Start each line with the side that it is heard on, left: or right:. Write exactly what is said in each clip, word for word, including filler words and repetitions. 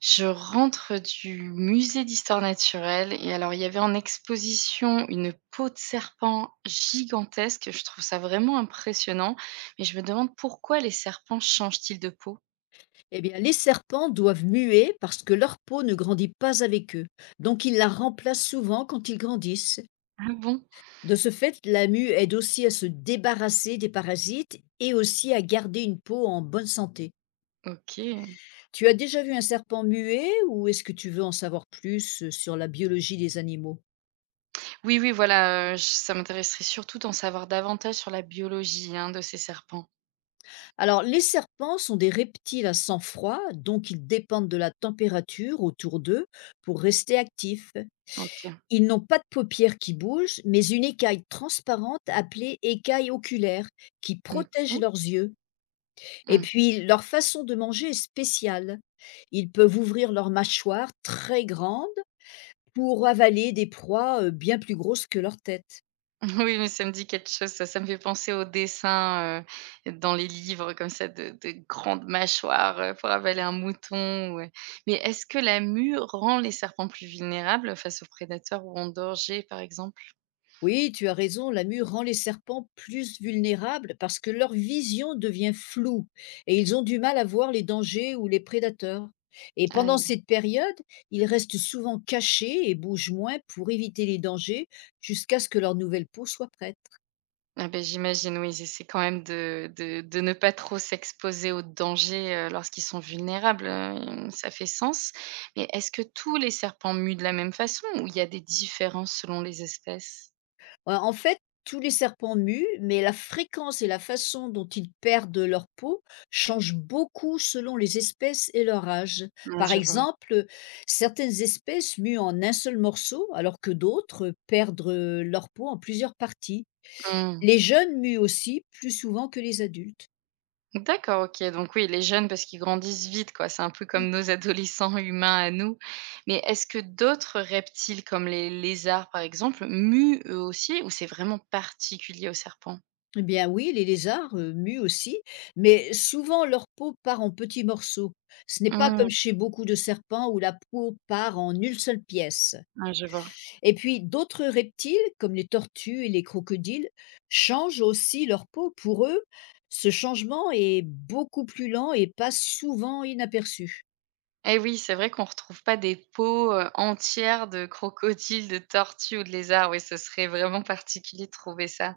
right: Je rentre du musée d'histoire naturelle et alors il y avait en exposition une peau de serpent gigantesque, je trouve ça vraiment impressionnant, mais je me demande pourquoi les serpents changent-ils de peau?
left: Eh bien, les serpents doivent muer parce que leur peau ne grandit pas avec eux, donc ils la remplacent souvent quand ils grandissent.
right: Ah bon?
left: De ce fait, la mue aide aussi à se débarrasser des parasites et aussi à garder une peau en bonne santé.
right: OK.
left: Tu as déjà vu un serpent muet ou est-ce que tu veux en savoir plus euh, sur la biologie des animaux?
right: Oui, oui, voilà, heu, j ça m'intéresserait surtout d'en savoir davantage sur la biologie, hein, de ces serpents.
left: Alors, les serpents sont des reptiles à sang froid, donc ils dépendent de la température autour d'eux pour rester actifs.
right: OK.
left: Ils n'ont pas de paupières qui bougent, mais une écaille transparente appelée écaille oculaire qui protège
right: Mmh.
left: leurs yeux. Et
right: Mmh.
left: puis, leur façon de manger est spéciale. Ils peuvent ouvrir leur mâchoire très grande pour avaler des proies euh, bien plus grosses que leur tête.
right: Oui, mais ça me dit quelque chose, ça. Ça me fait penser aux dessins, heu, dans les livres comme ça de de grandes mâchoires, heu, pour avaler un mouton ou, mais est-ce que la mue rend les serpents plus vulnérables face aux prédateurs ou en danger, par exemple?
left: Oui, tu as raison, la mue rend les serpents plus vulnérables parce que leur vision devient floue et ils ont du mal à voir les dangers ou les prédateurs. Et pendant
right: Aïe.
left: cette période, ils restent souvent cachés et bougent moins pour éviter les dangers jusqu'à ce que leur nouvelle peau soit prête.
right: Ah ben j'imagine, oui, c'est essaient quand même de de de ne pas trop s'exposer aux dangers, heu, lorsqu'ils sont vulnérables, heu, ça fait sens. Mais est-ce que tous les serpents muent de la même façon ou il y a des différences selon les espèces?
left: Ouais, en fait, tous les serpents muent, mais la fréquence et la façon dont ils perdent leur peau changent beaucoup selon les espèces et leur âge.
right: Ouais,
left: Par
right: je vois.
left: exemple, certaines espèces muent en un seul morceau, alors que d'autres perdent euh, leur peau en plusieurs parties.
right: Mmh.
left: Les jeunes muent aussi plus souvent que les adultes.
right: D'accord, OK, donc oui, les jeunes, parce qu'ils grandissent vite, quoi. C'est un peu comme nos adolescents humains à nous. Mais est-ce que d'autres reptiles, comme les lézards, par exemple, muent eux aussi ou c'est vraiment particulier aux serpents?
left: Eh bien oui, les lézards euh, muent aussi, mais souvent leur peau part en petits morceaux. Ce n'est pas
right: Mmh,
left: comme chez beaucoup de serpents où la peau part en une seule pièce.
right: ouais, je vois.
left: Et puis d'autres reptiles, comme les tortues et les crocodiles, changent aussi leur peau. Pour eux, ce changement est beaucoup plus lent et passe souvent inaperçu.
right: Eh oui, c'est vrai qu'on retrouve pas des peaux, heu, entières de crocodiles, de tortues ou de lézards. Oui, ce serait vraiment particulier de trouver ça.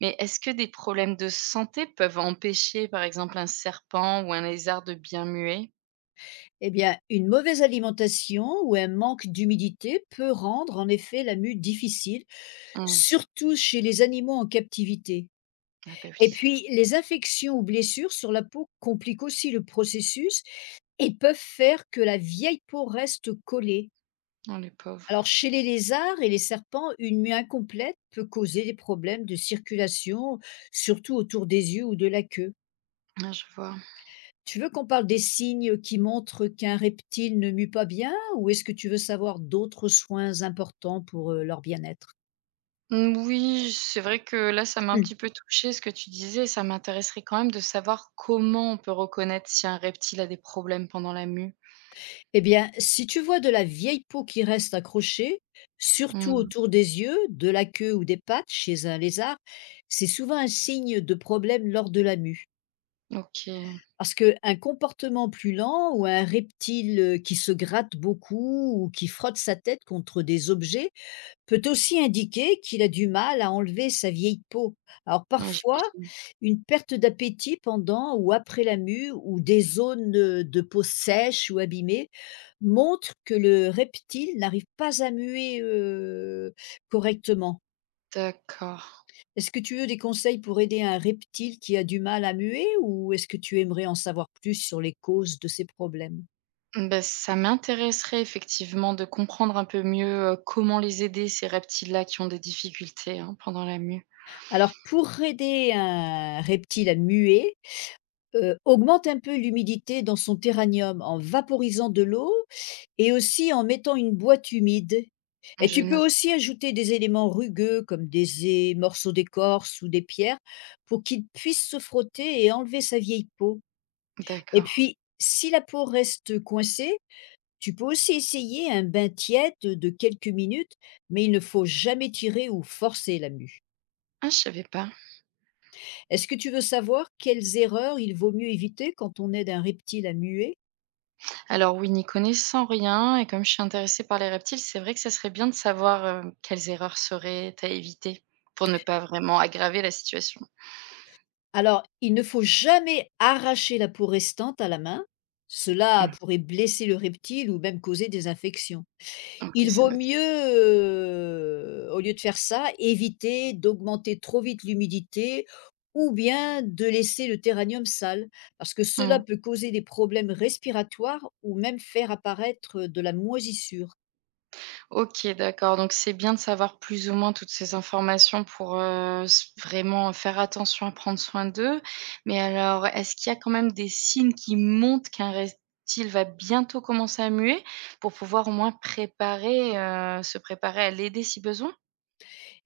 right: Mais est-ce que des problèmes de santé peuvent empêcher, par exemple, un serpent ou un lézard de bien muer?
left: Eh bien, une mauvaise alimentation ou un manque d'humidité peut rendre en effet la mue difficile,
right: Mmh.
left: surtout chez les animaux en captivité.
right: Ah bah
left: Et
right: oui.
left: puis, les infections ou blessures sur la peau compliquent aussi le processus et peuvent faire que la vieille peau reste collée.
right: Oh, les pauvres.
left: Alors, chez les lézards et les serpents, une mue incomplète peut causer des problèmes de circulation, surtout autour des yeux ou de la queue.
right: Ah, je vois.
left: Tu veux qu'on parle des signes qui montrent qu'un reptile ne mue pas bien ou est-ce que tu veux savoir d'autres soins importants pour euh, leur bien-être?
right: Mmh, oui, c'est vrai que là, ça m'a un
left: Hmm.
right: petit peu touchée ce que tu disais. Ça m'intéresserait quand même de savoir comment on peut reconnaître si un reptile a des problèmes pendant la mue.
left: Eh bien, si tu vois de la vieille peau qui reste accrochée, surtout
right: Mmh,
left: autour des yeux, de la queue ou des pattes chez un lézard, c'est souvent un signe de problème lors de la mue.
right: OK.
left: Parce qu'un comportement plus lent ou un reptile euh, qui se gratte beaucoup ou qui frotte sa tête contre des objets peut aussi indiquer qu'il a du mal à enlever sa vieille peau. Alors
right: Ouais,
left: parfois,
right: j'imagine.
left: une perte d'appétit pendant ou après la mue ou des zones euh, de peau sèche ou abîmée montre que le reptile n'arrive pas à muer euh, correctement.
right: D'accord.
left: Est-ce que tu veux des conseils pour aider un reptile qui a du mal à muer ou est-ce que tu aimerais en savoir plus sur les causes de ces problèmes?
right: Ben, ça m'intéresserait effectivement de comprendre un peu mieux, heu, comment les aider, ces reptiles-là qui ont des difficultés, hein, pendant la mue.
left: Alors, pour aider un reptile à muer, euh, augmente un peu l'humidité dans son terranium en vaporisant de l'eau et aussi en mettant une boîte humide. Et
right: Je
left: tu peux
right: note.
left: aussi ajouter des éléments rugueux comme des ais, morceaux d'écorce ou des pierres pour qu'il puisse se frotter et enlever sa vieille peau. Et
right: D'accord.
left: puis, si la peau reste coincée, tu peux aussi essayer un bain tiède de quelques minutes, mais il ne faut jamais tirer ou forcer la mue.
right: Ah, je savais pas.
left: Est-ce que tu veux savoir quelles erreurs il vaut mieux éviter quand on aide un reptile à muer?
right: Alors oui, n'y connaissant rien et comme je suis intéressée par les reptiles, c'est vrai que ça serait bien de savoir, heu, quelles erreurs seraient à éviter pour ne pas vraiment aggraver la situation.
left: Alors, il ne faut jamais arracher la peau restante à la main. Cela
right: Mmh.
left: pourrait blesser le reptile ou même causer des infections.
right: OK,
left: Il
right: c'est
left: vaut
right: noté.
left: mieux, heu, au lieu de faire ça, éviter d'augmenter trop vite l'humidité ou bien de laisser le terranium sale, parce que cela
right: Mmh.
left: peut causer des problèmes respiratoires ou même faire apparaître, de la moisissure.
right: OK, d'accord, donc c'est bien de savoir plus ou moins toutes ces informations pour, heu, s vraiment faire attention à prendre soin d'eux. Mais alors, est-ce qu'il y a quand même des signes qui montrent qu'un reptile va bientôt commencer à muer pour pouvoir au moins préparer, heu, se préparer à l'aider si besoin?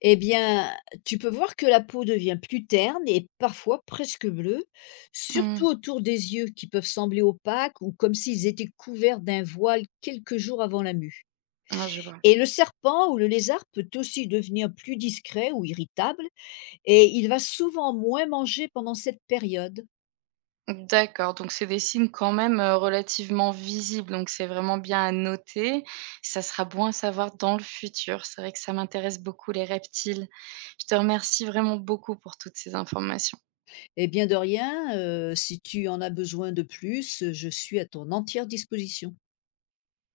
left: Eh bien, tu peux voir que la peau devient plus terne et parfois presque bleue, surtout
right: Mmh.
left: autour des yeux qui peuvent sembler opaques ou comme s'ils étaient couverts d'un voile quelques jours avant la mue.
right: Ah, je vois.
left: Et le serpent ou le lézard peut aussi devenir plus discret ou irritable et il va souvent moins manger pendant cette période.
right: D'accord, donc c'est des signes quand même, heu, relativement visibles, donc c'est vraiment bien à noter. Ça sera bon à savoir dans le futur. C'est vrai que ça m'intéresse beaucoup les reptiles. Je te remercie vraiment beaucoup pour toutes ces informations.
left: Et bien de rien, euh, si tu en as besoin de plus, je suis à ton entière disposition.